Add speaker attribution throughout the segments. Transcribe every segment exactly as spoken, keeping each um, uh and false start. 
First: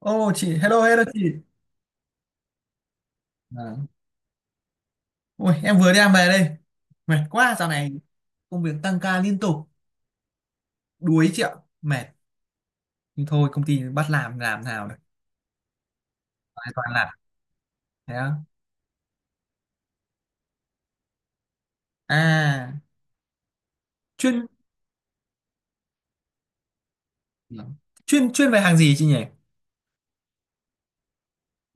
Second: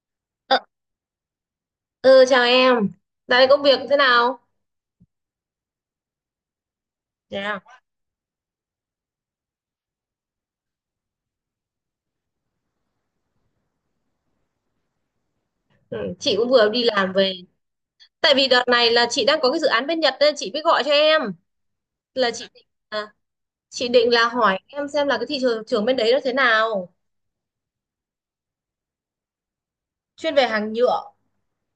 Speaker 1: Ô chị,
Speaker 2: Ờ,
Speaker 1: hello hello chị.
Speaker 2: ừ, chào em. Dạo này công
Speaker 1: À,
Speaker 2: việc thế nào?
Speaker 1: ôi, em vừa đi làm về đây. Mệt quá
Speaker 2: Dạ,
Speaker 1: dạo này công việc tăng ca liên tục, đuối chị ạ. Mệt. Nhưng thôi công ty bắt làm làm nào được.
Speaker 2: ừ, chị cũng vừa
Speaker 1: Toàn
Speaker 2: đi
Speaker 1: toàn làm.
Speaker 2: làm về.
Speaker 1: Thế á.
Speaker 2: Tại vì đợt này là chị đang có cái dự án bên Nhật nên chị mới gọi cho em. Là chị định
Speaker 1: À,
Speaker 2: à, chị định là
Speaker 1: chuyên
Speaker 2: hỏi em xem là cái thị trường trường bên đấy nó thế nào.
Speaker 1: dạ. chuyên chuyên về hàng gì chị nhỉ?
Speaker 2: Chuyên về hàng nhựa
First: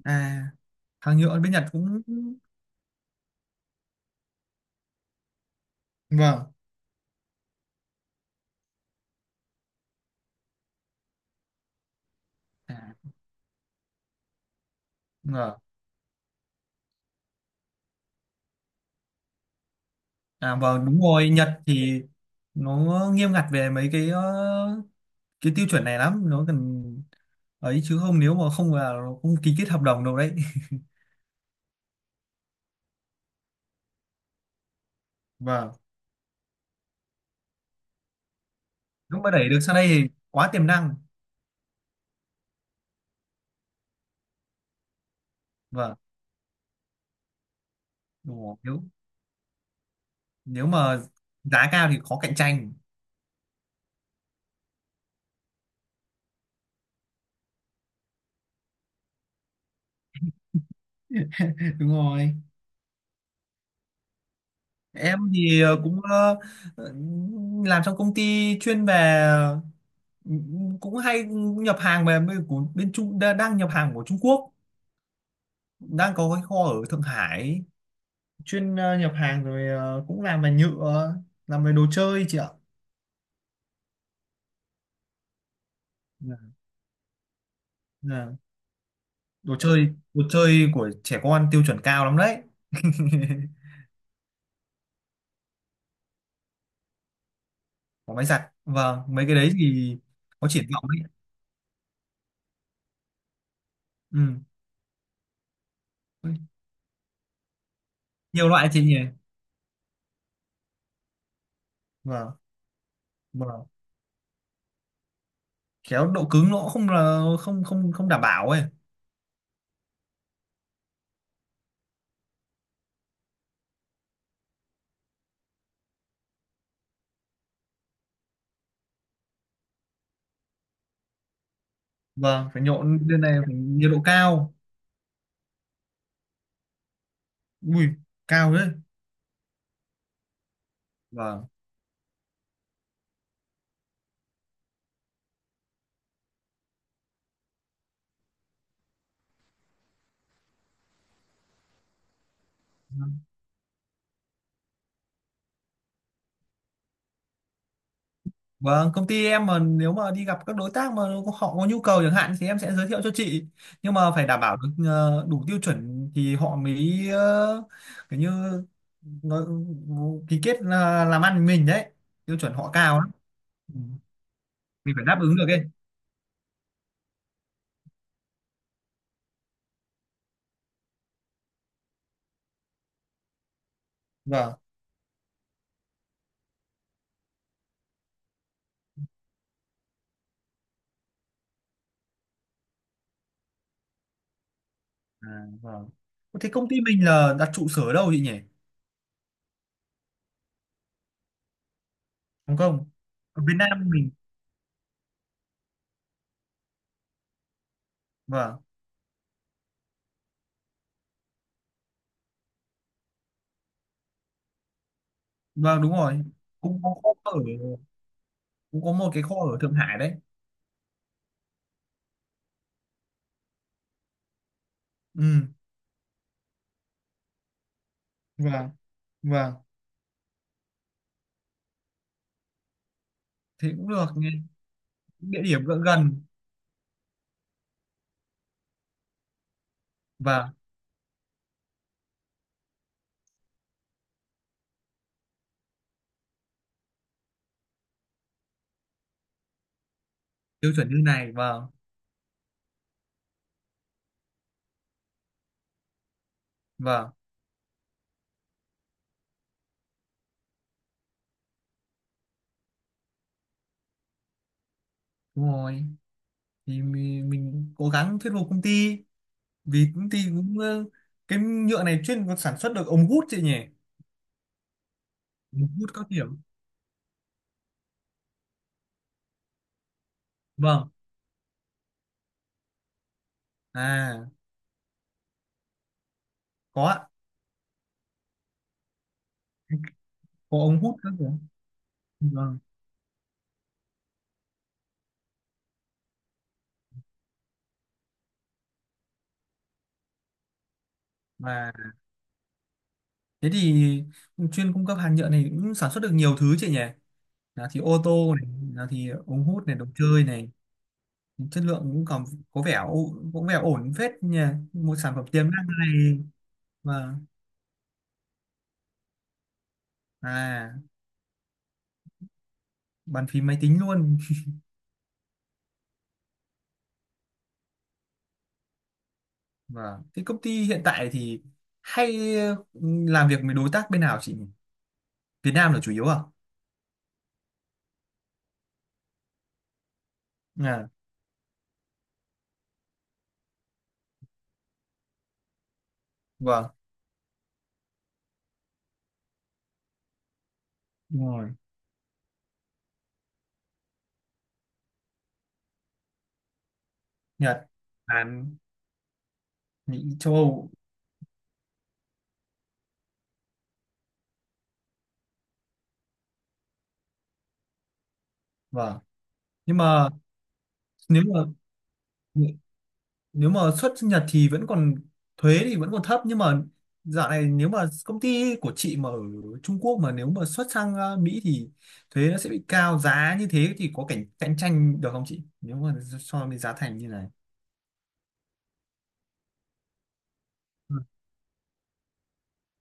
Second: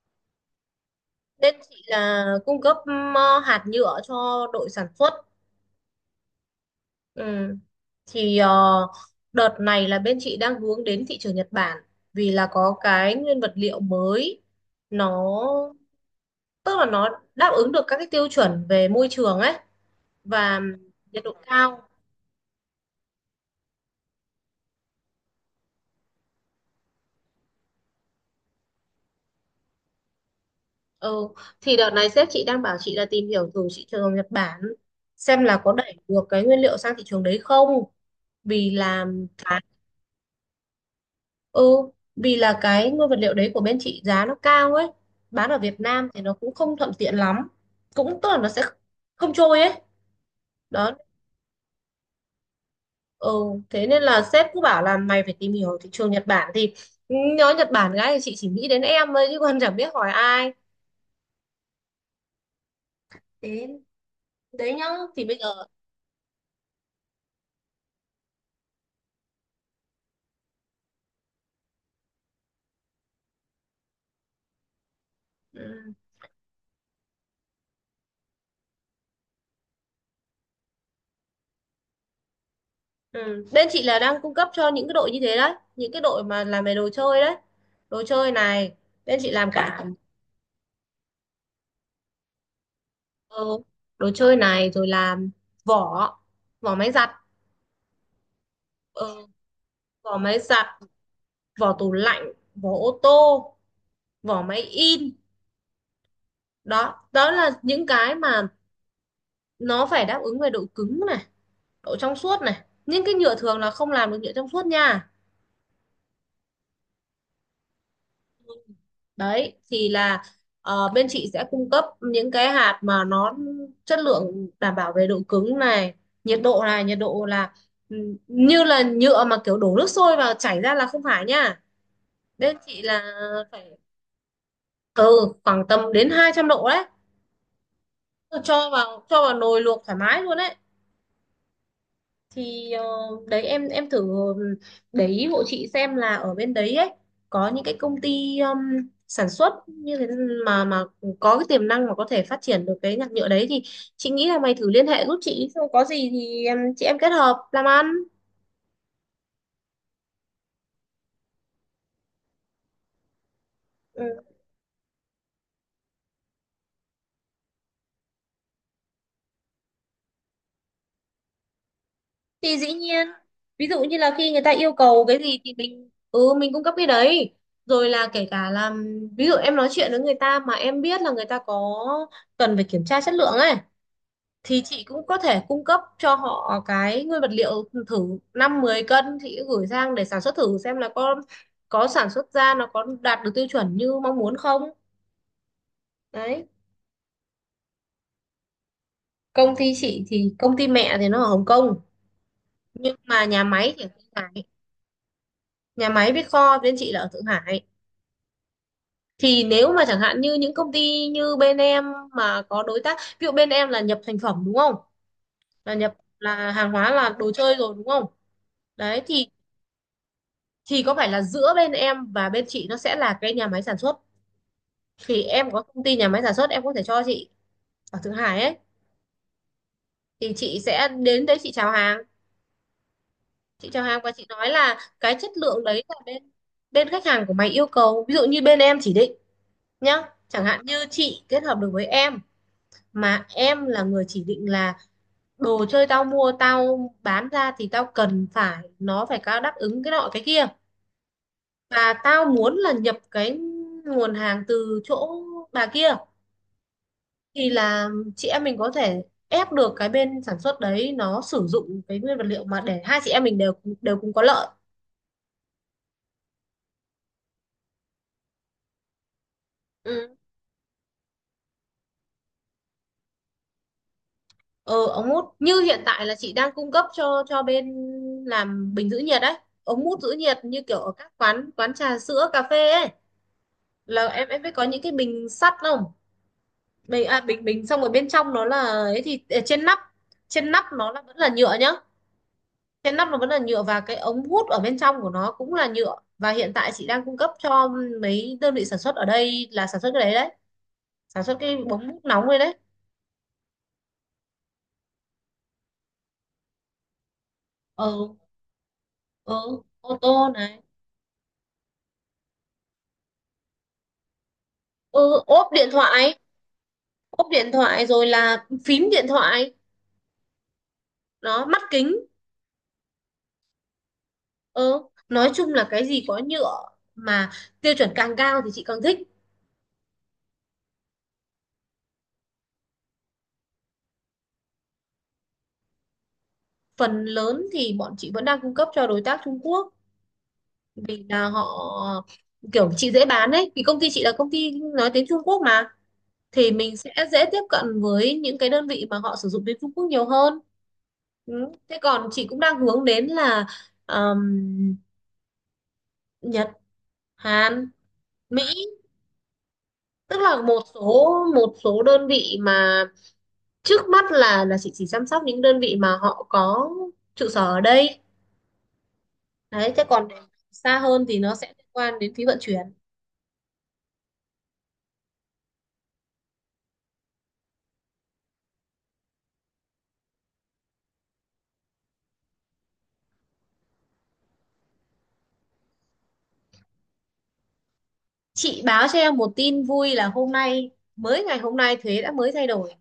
Speaker 1: À, hàng nhựa bên
Speaker 2: nên
Speaker 1: Nhật
Speaker 2: chị
Speaker 1: cũng
Speaker 2: là cung cấp ừm, hạt nhựa cho đội sản xuất.
Speaker 1: vâng.
Speaker 2: Ừ. Thì ờ, đợt này là bên chị đang hướng đến thị trường Nhật Bản, vì là
Speaker 1: À,
Speaker 2: có cái nguyên vật liệu mới, nó
Speaker 1: vâng.
Speaker 2: tức là nó đáp ứng được các cái tiêu chuẩn về môi trường ấy
Speaker 1: À,
Speaker 2: và
Speaker 1: vâng đúng
Speaker 2: nhiệt
Speaker 1: rồi,
Speaker 2: độ
Speaker 1: Nhật
Speaker 2: cao.
Speaker 1: thì nó nghiêm ngặt về mấy cái ờ, cái tiêu chuẩn này lắm, nó cần ấy chứ không, nếu mà không là nó không ký kết hợp đồng đâu đấy.
Speaker 2: Ừ, thì đợt này sếp chị đang bảo chị là tìm hiểu thử thị trường Nhật Bản, xem là có
Speaker 1: Vâng,
Speaker 2: đẩy được cái nguyên liệu sang thị trường đấy không, vì là
Speaker 1: nếu mà đẩy được
Speaker 2: cái
Speaker 1: sang đây thì quá tiềm năng.
Speaker 2: ừ vì là cái nguyên vật liệu đấy của bên chị giá nó cao ấy, bán ở Việt
Speaker 1: Vâng
Speaker 2: Nam thì nó cũng không thuận tiện lắm, cũng tức là
Speaker 1: đúng
Speaker 2: nó
Speaker 1: rồi.
Speaker 2: sẽ
Speaker 1: Nếu
Speaker 2: không trôi ấy.
Speaker 1: nếu
Speaker 2: Đó,
Speaker 1: mà giá cao thì khó cạnh tranh.
Speaker 2: ừ, thế nên là sếp cứ bảo là mày phải tìm hiểu thị trường Nhật Bản. Thì ừ, nhớ Nhật Bản gái thì chị chỉ nghĩ đến em thôi chứ còn chẳng biết hỏi ai.
Speaker 1: Đúng rồi.
Speaker 2: Đấy, đấy nhá,
Speaker 1: Em
Speaker 2: thì bây
Speaker 1: thì
Speaker 2: giờ
Speaker 1: ờ, cũng ờ, ờ, làm trong công ty chuyên về, ừ, cũng hay nhập hàng về bên- của bên Trung đa- đang nhập hàng của Trung Quốc.
Speaker 2: ừ.
Speaker 1: Đang có cái kho ở Thượng Hải, chuyên ờ, nhập hàng, rồi ờ, cũng làm về nhựa, làm về đồ chơi chị ạ.
Speaker 2: Ừ, bên chị là đang cung cấp cho những cái đội như thế đấy, những cái đội
Speaker 1: Dạ.
Speaker 2: mà làm về đồ chơi đấy, đồ chơi
Speaker 1: Dạ.
Speaker 2: này, bên chị làm
Speaker 1: đồ
Speaker 2: cả
Speaker 1: chơi
Speaker 2: cần
Speaker 1: đồ chơi của trẻ con tiêu chuẩn cao lắm đấy.
Speaker 2: thơ đồ chơi này, rồi làm vỏ, vỏ máy giặt,
Speaker 1: Có máy giặt, vâng,
Speaker 2: ờ,
Speaker 1: mấy cái đấy thì
Speaker 2: vỏ máy
Speaker 1: có triển
Speaker 2: giặt,
Speaker 1: vọng đấy.
Speaker 2: vỏ tủ lạnh, vỏ ô tô,
Speaker 1: Ừ.
Speaker 2: vỏ máy in. Đó đó là những cái mà
Speaker 1: Nhiều loại chị nhỉ.
Speaker 2: nó phải đáp ứng về độ cứng này, độ trong
Speaker 1: Vâng,
Speaker 2: suốt này. Những cái nhựa thường
Speaker 1: vâng.
Speaker 2: là không làm được nhựa trong suốt nha.
Speaker 1: Khéo độ cứng nó cũng không, là không không không đảm bảo ấy.
Speaker 2: Đấy thì là, ờ, bên chị sẽ cung cấp những cái hạt mà nó chất lượng, đảm bảo về độ cứng này, nhiệt độ này. Nhiệt độ là ừ, như là nhựa mà kiểu đổ nước sôi vào chảy ra là không phải nha.
Speaker 1: Vâng,
Speaker 2: Bên
Speaker 1: phải
Speaker 2: chị là
Speaker 1: nhộn, bên này phải
Speaker 2: phải
Speaker 1: nhiệt độ cao.
Speaker 2: từ khoảng tầm đến hai trăm độ đấy,
Speaker 1: Ui, cao đấy.
Speaker 2: cho vào cho vào nồi luộc thoải mái luôn đấy.
Speaker 1: Vâng,
Speaker 2: Thì ờ, đấy, em em thử để ý hộ chị xem là ở bên đấy ấy có những cái công ty um, sản xuất như thế mà mà có cái tiềm năng mà có thể phát triển được cái nhạc nhựa đấy, thì chị nghĩ là mày thử liên hệ giúp chị, xong có gì thì em chị em kết hợp làm ăn.
Speaker 1: vâng. Công ty em mà nếu mà đi gặp các đối tác mà họ có nhu cầu chẳng hạn thì em sẽ giới thiệu cho chị. Nhưng mà
Speaker 2: Ừ,
Speaker 1: phải đảm bảo được ờ, đủ tiêu chuẩn thì họ mới ờ, kiểu như nó ký kết là làm ăn với mình đấy. Tiêu chuẩn
Speaker 2: thì
Speaker 1: họ
Speaker 2: dĩ
Speaker 1: cao
Speaker 2: nhiên,
Speaker 1: lắm.
Speaker 2: ví
Speaker 1: Ừ,
Speaker 2: dụ như là khi người ta yêu
Speaker 1: mình
Speaker 2: cầu
Speaker 1: phải
Speaker 2: cái
Speaker 1: đáp ứng
Speaker 2: gì
Speaker 1: được
Speaker 2: thì
Speaker 1: ấy.
Speaker 2: mình ừ mình cung cấp cái đấy, rồi là kể cả là ví dụ em nói chuyện với người ta mà em biết là người ta có cần phải kiểm tra chất lượng ấy,
Speaker 1: Vâng.
Speaker 2: thì chị cũng có thể cung cấp cho họ cái nguyên vật liệu thử, năm mười cân chị gửi sang để sản xuất thử xem là có có sản xuất ra nó có đạt được tiêu chuẩn như mong muốn không.
Speaker 1: À, vâng.
Speaker 2: Đấy,
Speaker 1: Thế công ty mình là đặt trụ sở ở đâu chị nhỉ?
Speaker 2: công ty chị thì công ty mẹ thì nó ở Hồng Kông,
Speaker 1: Hồng Kông.
Speaker 2: nhưng mà
Speaker 1: Ở
Speaker 2: nhà
Speaker 1: Việt
Speaker 2: máy
Speaker 1: Nam
Speaker 2: thì ở Thượng
Speaker 1: mình.
Speaker 2: Hải. Nhà máy với kho bên chị là ở Thượng Hải.
Speaker 1: Vâng.
Speaker 2: Thì nếu mà chẳng hạn như những công ty như bên em mà có đối tác, ví dụ bên em là nhập thành phẩm đúng không, là
Speaker 1: Vâng đúng
Speaker 2: nhập,
Speaker 1: rồi.
Speaker 2: là hàng
Speaker 1: cũng
Speaker 2: hóa
Speaker 1: có
Speaker 2: là
Speaker 1: kho
Speaker 2: đồ
Speaker 1: ở
Speaker 2: chơi rồi đúng không.
Speaker 1: cũng có
Speaker 2: Đấy
Speaker 1: một cái
Speaker 2: thì
Speaker 1: kho ở Thượng Hải đấy.
Speaker 2: thì có phải là giữa bên em và bên chị nó sẽ là cái nhà máy sản xuất, thì
Speaker 1: Ừ.
Speaker 2: em có công ty nhà máy sản xuất em có thể cho chị ở Thượng Hải ấy,
Speaker 1: Vâng. Vâng.
Speaker 2: thì chị sẽ đến đấy chị chào hàng. Chị
Speaker 1: Thế
Speaker 2: chào
Speaker 1: cũng
Speaker 2: hàng
Speaker 1: được
Speaker 2: và chị
Speaker 1: nghe.
Speaker 2: nói là cái chất
Speaker 1: Địa
Speaker 2: lượng
Speaker 1: điểm gần
Speaker 2: đấy là
Speaker 1: gần.
Speaker 2: bên, bên khách hàng của mày yêu cầu, ví dụ như bên em chỉ định nhá, chẳng
Speaker 1: Vâng.
Speaker 2: hạn như chị kết hợp được với em mà em là người chỉ định là đồ chơi tao mua tao bán ra thì tao cần phải nó phải có đáp ứng cái nọ cái kia,
Speaker 1: Tiêu chuẩn như này. Vâng.
Speaker 2: và tao muốn là nhập cái nguồn hàng từ chỗ bà kia,
Speaker 1: Vâng.
Speaker 2: thì là chị em mình có thể ép được cái bên sản xuất đấy nó sử dụng cái nguyên vật liệu, mà để hai chị em mình đều đều cùng có lợi.
Speaker 1: Đúng rồi. Thì mình, mình cố gắng thuyết phục công ty, vì
Speaker 2: Ừ,
Speaker 1: công ty cũng ờ, cái nhựa này chuyên sản xuất được ống hút chị nhỉ?
Speaker 2: ờ ống hút như
Speaker 1: Ống
Speaker 2: hiện
Speaker 1: hút
Speaker 2: tại
Speaker 1: các
Speaker 2: là chị
Speaker 1: kiểu.
Speaker 2: đang cung cấp cho cho bên làm bình giữ nhiệt đấy, ống hút giữ nhiệt như kiểu
Speaker 1: Vâng.
Speaker 2: ở các quán quán trà sữa cà phê ấy. Là
Speaker 1: À,
Speaker 2: em em biết có những cái bình sắt không,
Speaker 1: có
Speaker 2: bình
Speaker 1: ạ.
Speaker 2: à, bình bình xong rồi bên trong nó là ấy, thì ở trên nắp, trên
Speaker 1: Có
Speaker 2: nắp
Speaker 1: ống
Speaker 2: nó
Speaker 1: hút
Speaker 2: là
Speaker 1: các
Speaker 2: vẫn là
Speaker 1: kiểu,
Speaker 2: nhựa nhá.
Speaker 1: vâng.
Speaker 2: Cái nắp nó vẫn là nhựa và cái ống hút ở bên trong của nó cũng là nhựa, và hiện tại chị đang cung cấp cho mấy đơn vị sản xuất ở đây là sản xuất cái đấy đấy, sản xuất cái
Speaker 1: Và
Speaker 2: bóng hút nóng đấy đấy.
Speaker 1: thế thì chuyên cung cấp hàng nhựa này cũng sản xuất được nhiều thứ chị nhỉ. Là thì ô
Speaker 2: Ừ,
Speaker 1: tô này, là thì
Speaker 2: ừ,
Speaker 1: ống hút này, đồ
Speaker 2: ô
Speaker 1: chơi
Speaker 2: tô
Speaker 1: này.
Speaker 2: này,
Speaker 1: Chất lượng cũng còn có vẻ ổ- có vẻ ổn phết nhỉ. Một sản
Speaker 2: ừ,
Speaker 1: phẩm tiềm
Speaker 2: ốp
Speaker 1: năng
Speaker 2: điện thoại,
Speaker 1: này. Và
Speaker 2: ốp điện thoại rồi là phím điện thoại,
Speaker 1: à,
Speaker 2: nó mắt kính.
Speaker 1: bàn phím máy tính luôn.
Speaker 2: Ừ, nói chung là cái gì có nhựa mà tiêu chuẩn càng cao thì chị càng thích.
Speaker 1: Và cái công ty hiện tại thì hay, ừ, làm việc với đối tác bên nào chị nhỉ? Việt Nam là chủ yếu à?
Speaker 2: Phần lớn thì bọn chị vẫn đang cung cấp cho đối tác Trung Quốc,
Speaker 1: À
Speaker 2: vì là họ, kiểu chị dễ bán ấy, vì công ty chị là công ty nói tiếng Trung Quốc mà, thì
Speaker 1: vâng
Speaker 2: mình sẽ dễ tiếp cận với những cái đơn vị mà họ sử dụng tiếng Trung Quốc nhiều hơn.
Speaker 1: đúng
Speaker 2: Ừ,
Speaker 1: rồi.
Speaker 2: thế còn chị cũng đang hướng đến là ờm, Nhật,
Speaker 1: Nhật,
Speaker 2: Hàn, Mỹ,
Speaker 1: Hàn, Mỹ,
Speaker 2: tức
Speaker 1: châu
Speaker 2: là một
Speaker 1: Âu.
Speaker 2: số một số đơn vị mà trước mắt là là chị chỉ chăm sóc những đơn vị mà họ có trụ sở ở đây.
Speaker 1: Vâng
Speaker 2: Đấy,
Speaker 1: nhưng
Speaker 2: thế còn
Speaker 1: mà
Speaker 2: xa hơn thì
Speaker 1: nếu
Speaker 2: nó
Speaker 1: mà
Speaker 2: sẽ liên quan đến phí vận chuyển.
Speaker 1: nếu mà xuất Nhật thì vẫn còn thuế thì vẫn còn thấp. Nhưng mà dạo này nếu mà công ty của chị mà ở Trung Quốc mà nếu mà xuất sang ờ, Mỹ thì thuế nó sẽ bị cao, giá như thế thì có cạnh cạnh tranh được không chị, nếu mà so với giá thành như này?
Speaker 2: Chị báo cho em một tin vui là hôm nay,
Speaker 1: Ừ.
Speaker 2: mới ngày hôm nay thuế đã mới thay đổi,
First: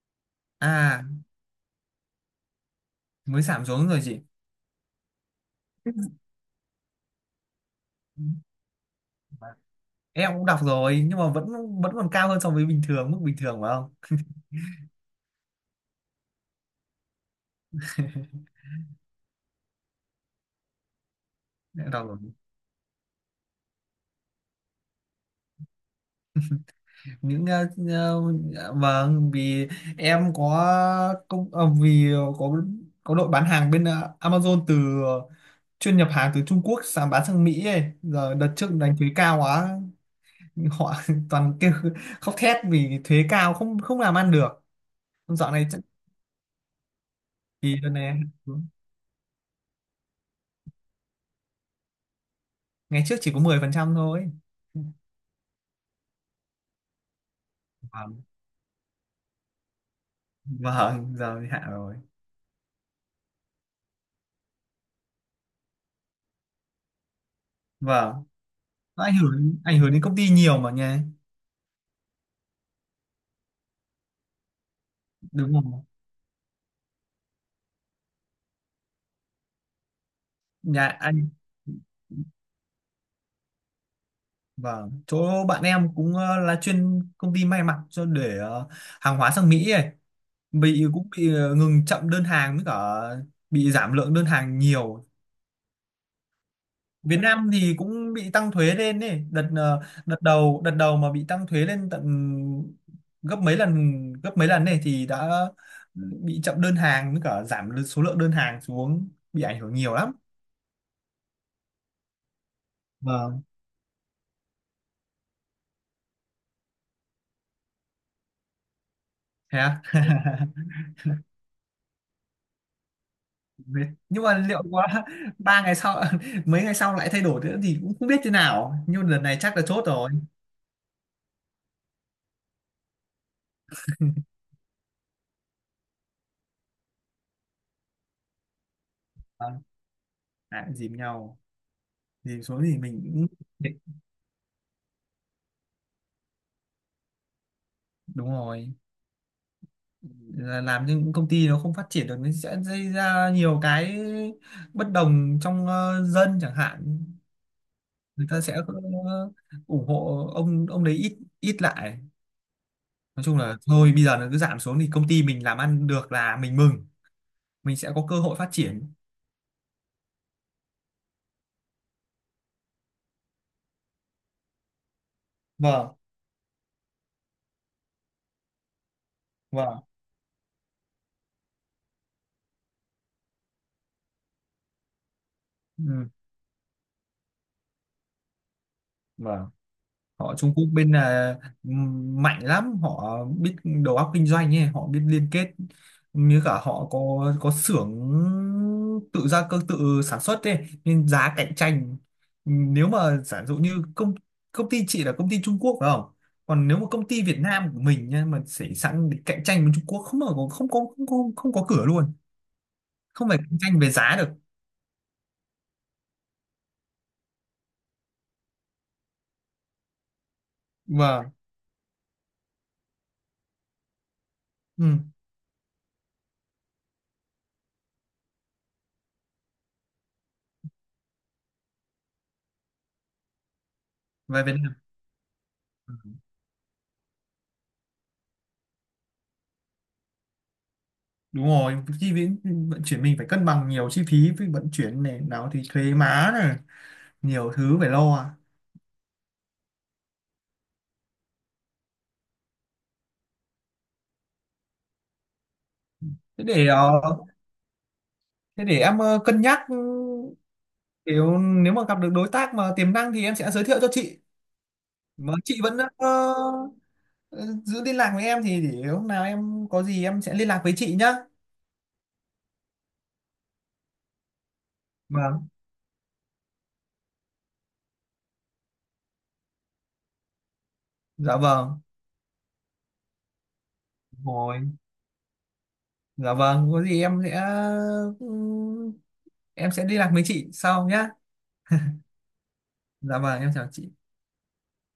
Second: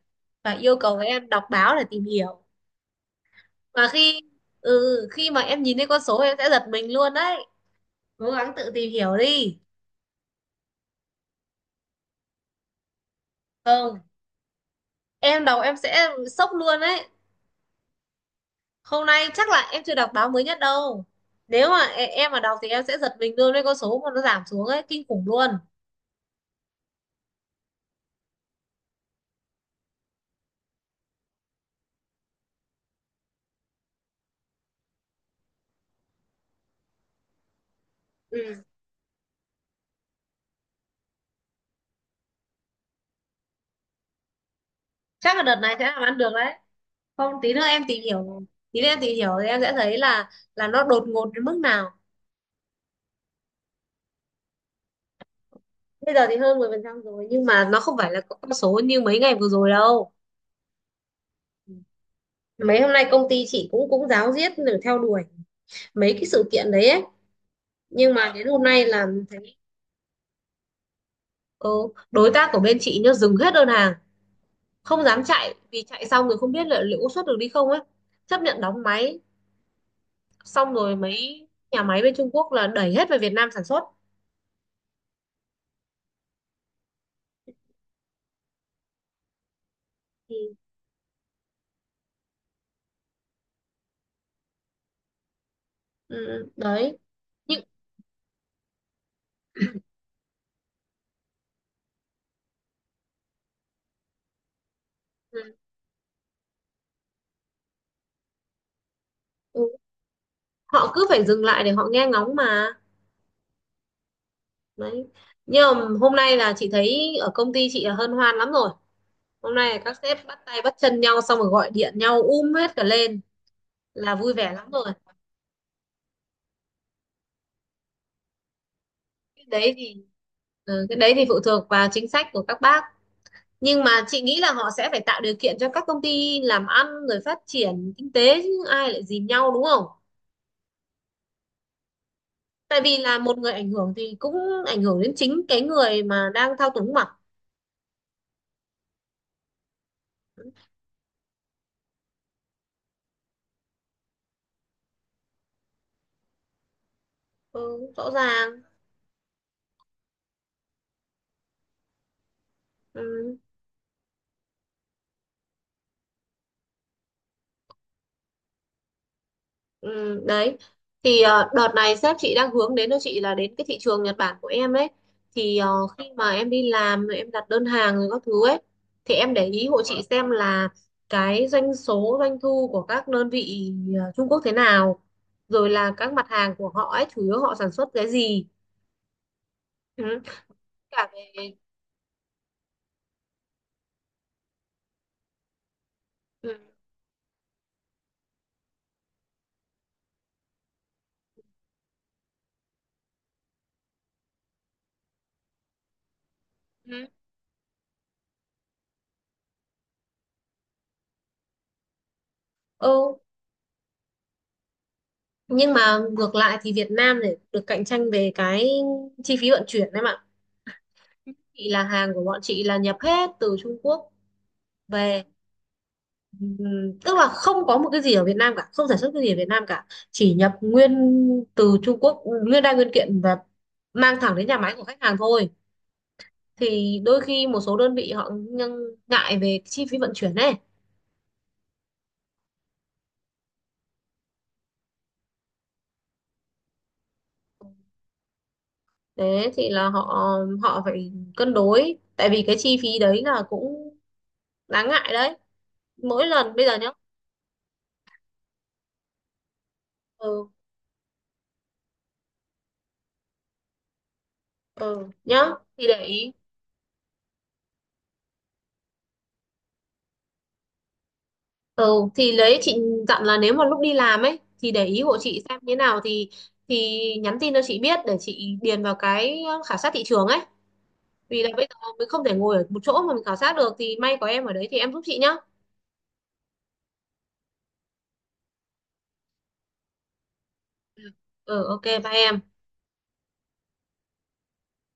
Speaker 2: và yêu cầu
Speaker 1: À,
Speaker 2: em đọc báo để tìm hiểu.
Speaker 1: mới giảm
Speaker 2: Và
Speaker 1: xuống rồi chị.
Speaker 2: khi ừ, khi mà em nhìn thấy con số em sẽ giật mình luôn đấy,
Speaker 1: Ừ.
Speaker 2: cố gắng tự tìm hiểu đi.
Speaker 1: Em cũng đọc rồi, nhưng mà vẫn vẫn còn cao hơn so với bình thường, mức bình thường phải không?
Speaker 2: Không, em đọc em sẽ sốc luôn đấy, hôm nay chắc là em chưa đọc báo mới nhất đâu, nếu mà
Speaker 1: Em
Speaker 2: e-
Speaker 1: đọc rồi,
Speaker 2: em mà đọc thì em sẽ giật mình luôn với con số mà nó giảm xuống ấy, kinh khủng luôn.
Speaker 1: những ờ, ờ, vâng, vì em có công ờ, vì có có đội bán hàng bên ờ, Amazon từ ờ, chuyên nhập hàng từ Trung Quốc sang bán sang Mỹ ấy. Giờ đợt
Speaker 2: Ừ,
Speaker 1: trước đánh thuế cao quá, họ toàn kêu, khóc thét vì thuế cao, không không làm ăn được.
Speaker 2: chắc là
Speaker 1: dạo
Speaker 2: đợt
Speaker 1: này
Speaker 2: này
Speaker 1: chắc-
Speaker 2: sẽ làm ăn được đấy. Không, tí nữa
Speaker 1: thì
Speaker 2: em
Speaker 1: đợt
Speaker 2: tìm
Speaker 1: này,
Speaker 2: hiểu, tí nữa em tìm hiểu thì em sẽ thấy là là nó đột ngột đến mức nào.
Speaker 1: ngày trước chỉ có mười phần trăm thôi.
Speaker 2: Bây giờ thì hơn mười phần trăm rồi nhưng mà nó không phải là
Speaker 1: Vâng,
Speaker 2: con số như mấy ngày vừa rồi đâu.
Speaker 1: vâng giờ thì hạ rồi.
Speaker 2: Mấy hôm nay công ty chị cũng cũng ráo riết để theo đuổi mấy cái sự kiện đấy ấy. Nhưng
Speaker 1: Vâng.
Speaker 2: mà đến hôm nay
Speaker 1: Nó
Speaker 2: là
Speaker 1: ảnh
Speaker 2: thấy
Speaker 1: hưởng ảnh hưởng đến công ty nhiều mà nha.
Speaker 2: ừ, đối tác của bên chị nhá dừng hết đơn hàng, không dám
Speaker 1: Đúng
Speaker 2: chạy vì
Speaker 1: không.
Speaker 2: chạy xong rồi không biết là liệu có xuất được đi không ấy. Chấp nhận đóng máy, xong
Speaker 1: Nhà
Speaker 2: rồi
Speaker 1: anh
Speaker 2: mấy nhà máy bên Trung Quốc là đẩy hết về Việt Nam sản xuất.
Speaker 1: Vâng, chỗ bạn em cũng ờ, là chuyên công ty may mặc cho để ờ, hàng hóa sang Mỹ ấy.
Speaker 2: Ừ,
Speaker 1: Bị cũng bị ờ, ngừng, chậm đơn hàng với cả bị giảm lượng đơn hàng nhiều.
Speaker 2: ừ, đấy.
Speaker 1: Việt Nam
Speaker 2: Nhưng
Speaker 1: thì cũng bị tăng thuế lên ấy, đợt ờ, đợt đầu đợt đầu mà bị tăng thuế lên tận gấp mấy lần gấp mấy lần này thì đã
Speaker 2: ừ,
Speaker 1: bị chậm đơn hàng với cả giảm số lượng đơn hàng xuống, bị ảnh
Speaker 2: ừ,
Speaker 1: hưởng nhiều lắm.
Speaker 2: họ cứ phải dừng lại để họ nghe ngóng mà.
Speaker 1: Vâng,
Speaker 2: Đấy. Nhưng mà hôm nay là chị thấy ở công ty chị là hân hoan lắm rồi. Hôm
Speaker 1: thế
Speaker 2: nay là
Speaker 1: à?
Speaker 2: các sếp bắt tay bắt chân nhau xong rồi gọi điện nhau um hết cả lên,
Speaker 1: Đấy.
Speaker 2: là
Speaker 1: Nhưng
Speaker 2: vui
Speaker 1: mà
Speaker 2: vẻ
Speaker 1: liệu
Speaker 2: lắm
Speaker 1: có.
Speaker 2: rồi.
Speaker 1: ba ngày sau mấy ngày sau lại thay đổi nữa thì cũng không biết thế nào, nhưng lần này
Speaker 2: Cái
Speaker 1: chắc là
Speaker 2: đấy
Speaker 1: chốt
Speaker 2: thì,
Speaker 1: rồi.
Speaker 2: ừ, cái đấy thì phụ thuộc vào chính sách của các bác, nhưng mà chị nghĩ là họ sẽ phải tạo điều kiện cho các công ty làm ăn rồi phát triển kinh tế, chứ ai lại dìm nhau
Speaker 1: à,
Speaker 2: đúng không.
Speaker 1: à, cũng dìm nhau, dìm xuống thì
Speaker 2: Tại vì
Speaker 1: mình
Speaker 2: là
Speaker 1: cũng
Speaker 2: một người ảnh hưởng thì cũng ảnh hưởng đến chính cái người mà đang thao túng mà.
Speaker 1: đúng rồi. Là làm những công ty nó không phát triển được, nó sẽ gây ra nhiều cái bất đồng trong ờ, dân chẳng hạn.
Speaker 2: Ừ, rõ
Speaker 1: Người ta
Speaker 2: ràng.
Speaker 1: sẽ ờ, ủng hộ ông ông đấy ít ít lại. Nói
Speaker 2: Ừ.
Speaker 1: chung là thôi bây giờ nó cứ giảm xuống thì công ty mình làm ăn được là mình mừng, mình sẽ có cơ hội phát triển.
Speaker 2: Ừ, đấy, thì ờ, đợt này sếp chị đang hướng đến cho chị là đến cái thị trường Nhật Bản của em ấy. thì ờ,
Speaker 1: Vâng,
Speaker 2: Khi mà em đi làm rồi em đặt đơn hàng rồi các thứ ấy, thì em để ý hộ
Speaker 1: vâng.
Speaker 2: chị xem là cái doanh số doanh thu của các đơn vị ờ, Trung Quốc thế nào, rồi là
Speaker 1: Ừ.
Speaker 2: các mặt hàng của họ ấy chủ yếu họ sản xuất cái gì.
Speaker 1: Vâng.
Speaker 2: Ừ,
Speaker 1: Họ Trung Quốc bên
Speaker 2: cả về
Speaker 1: là, ừm, mạnh lắm, họ biết đầu óc kinh doanh ấy, họ biết liên kết, như cả
Speaker 2: ừ.
Speaker 1: họ có có xưởng tự gia cơ, tự sản xuất ấy nên giá cạnh tranh. Ừm, nếu mà giả dụ như công công ty chị là công ty Trung Quốc phải không? Còn nếu mà
Speaker 2: Ừ,
Speaker 1: công ty Việt Nam của mình nha mà xảy sẵn để cạnh tranh với Trung Quốc không, mà có- không có không có không có cửa luôn,
Speaker 2: ừ,
Speaker 1: không phải cạnh tranh về giá được.
Speaker 2: nhưng mà ngược lại thì Việt Nam để được cạnh tranh về cái chi phí vận chuyển em ạ.
Speaker 1: Vâng.
Speaker 2: Thì là hàng của bọn chị là nhập hết từ Trung Quốc
Speaker 1: Ừ.
Speaker 2: về ừm, tức là không có một cái gì ở Việt Nam cả, không sản xuất cái gì ở Việt Nam cả, chỉ nhập nguyên từ Trung Quốc nguyên đai nguyên kiện và mang thẳng
Speaker 1: Về
Speaker 2: đến
Speaker 1: Việt
Speaker 2: nhà máy của khách hàng thôi.
Speaker 1: Nam.
Speaker 2: Thì đôi khi một số đơn vị họ nhưng ngại về chi phí vận chuyển này.
Speaker 1: Đúng rồi, chi phí vận chuyển mình phải cân bằng, nhiều chi phí với vận chuyển này nào thì thuế má này, nhiều thứ phải lo à.
Speaker 2: Thế thì là họ họ phải cân đối, tại vì cái chi phí đấy là cũng đáng ngại đấy, mỗi
Speaker 1: thế
Speaker 2: lần bây
Speaker 1: để
Speaker 2: giờ nhá.
Speaker 1: ờ, thế để em ờ, cân nhắc, ừ,
Speaker 2: Ừ,
Speaker 1: nếu nếu mà gặp được đối tác mà tiềm năng thì em sẽ giới thiệu cho chị,
Speaker 2: ừ
Speaker 1: mà
Speaker 2: nhá,
Speaker 1: chị vẫn
Speaker 2: thì để
Speaker 1: ờ,
Speaker 2: ý.
Speaker 1: ờ, giữ liên lạc với em thì để lúc nào em có gì em sẽ liên lạc với chị nhá.
Speaker 2: Ừ thì lấy chị dặn là nếu mà lúc đi làm ấy thì để ý hộ chị
Speaker 1: Vâng,
Speaker 2: xem thế nào, thì thì nhắn tin cho chị biết để chị điền vào cái khảo sát thị trường ấy,
Speaker 1: dạ
Speaker 2: vì là bây giờ
Speaker 1: vâng.
Speaker 2: mình không thể ngồi ở một chỗ mà mình khảo sát được, thì may có
Speaker 1: Đúng
Speaker 2: em ở
Speaker 1: rồi,
Speaker 2: đấy thì em giúp chị nhá.
Speaker 1: dạ vâng có gì em sẽ, ừ, em sẽ liên lạc với chị sau
Speaker 2: Ừ,
Speaker 1: nhá.
Speaker 2: ừ, ok bye em.
Speaker 1: Dạ vâng, em chào chị.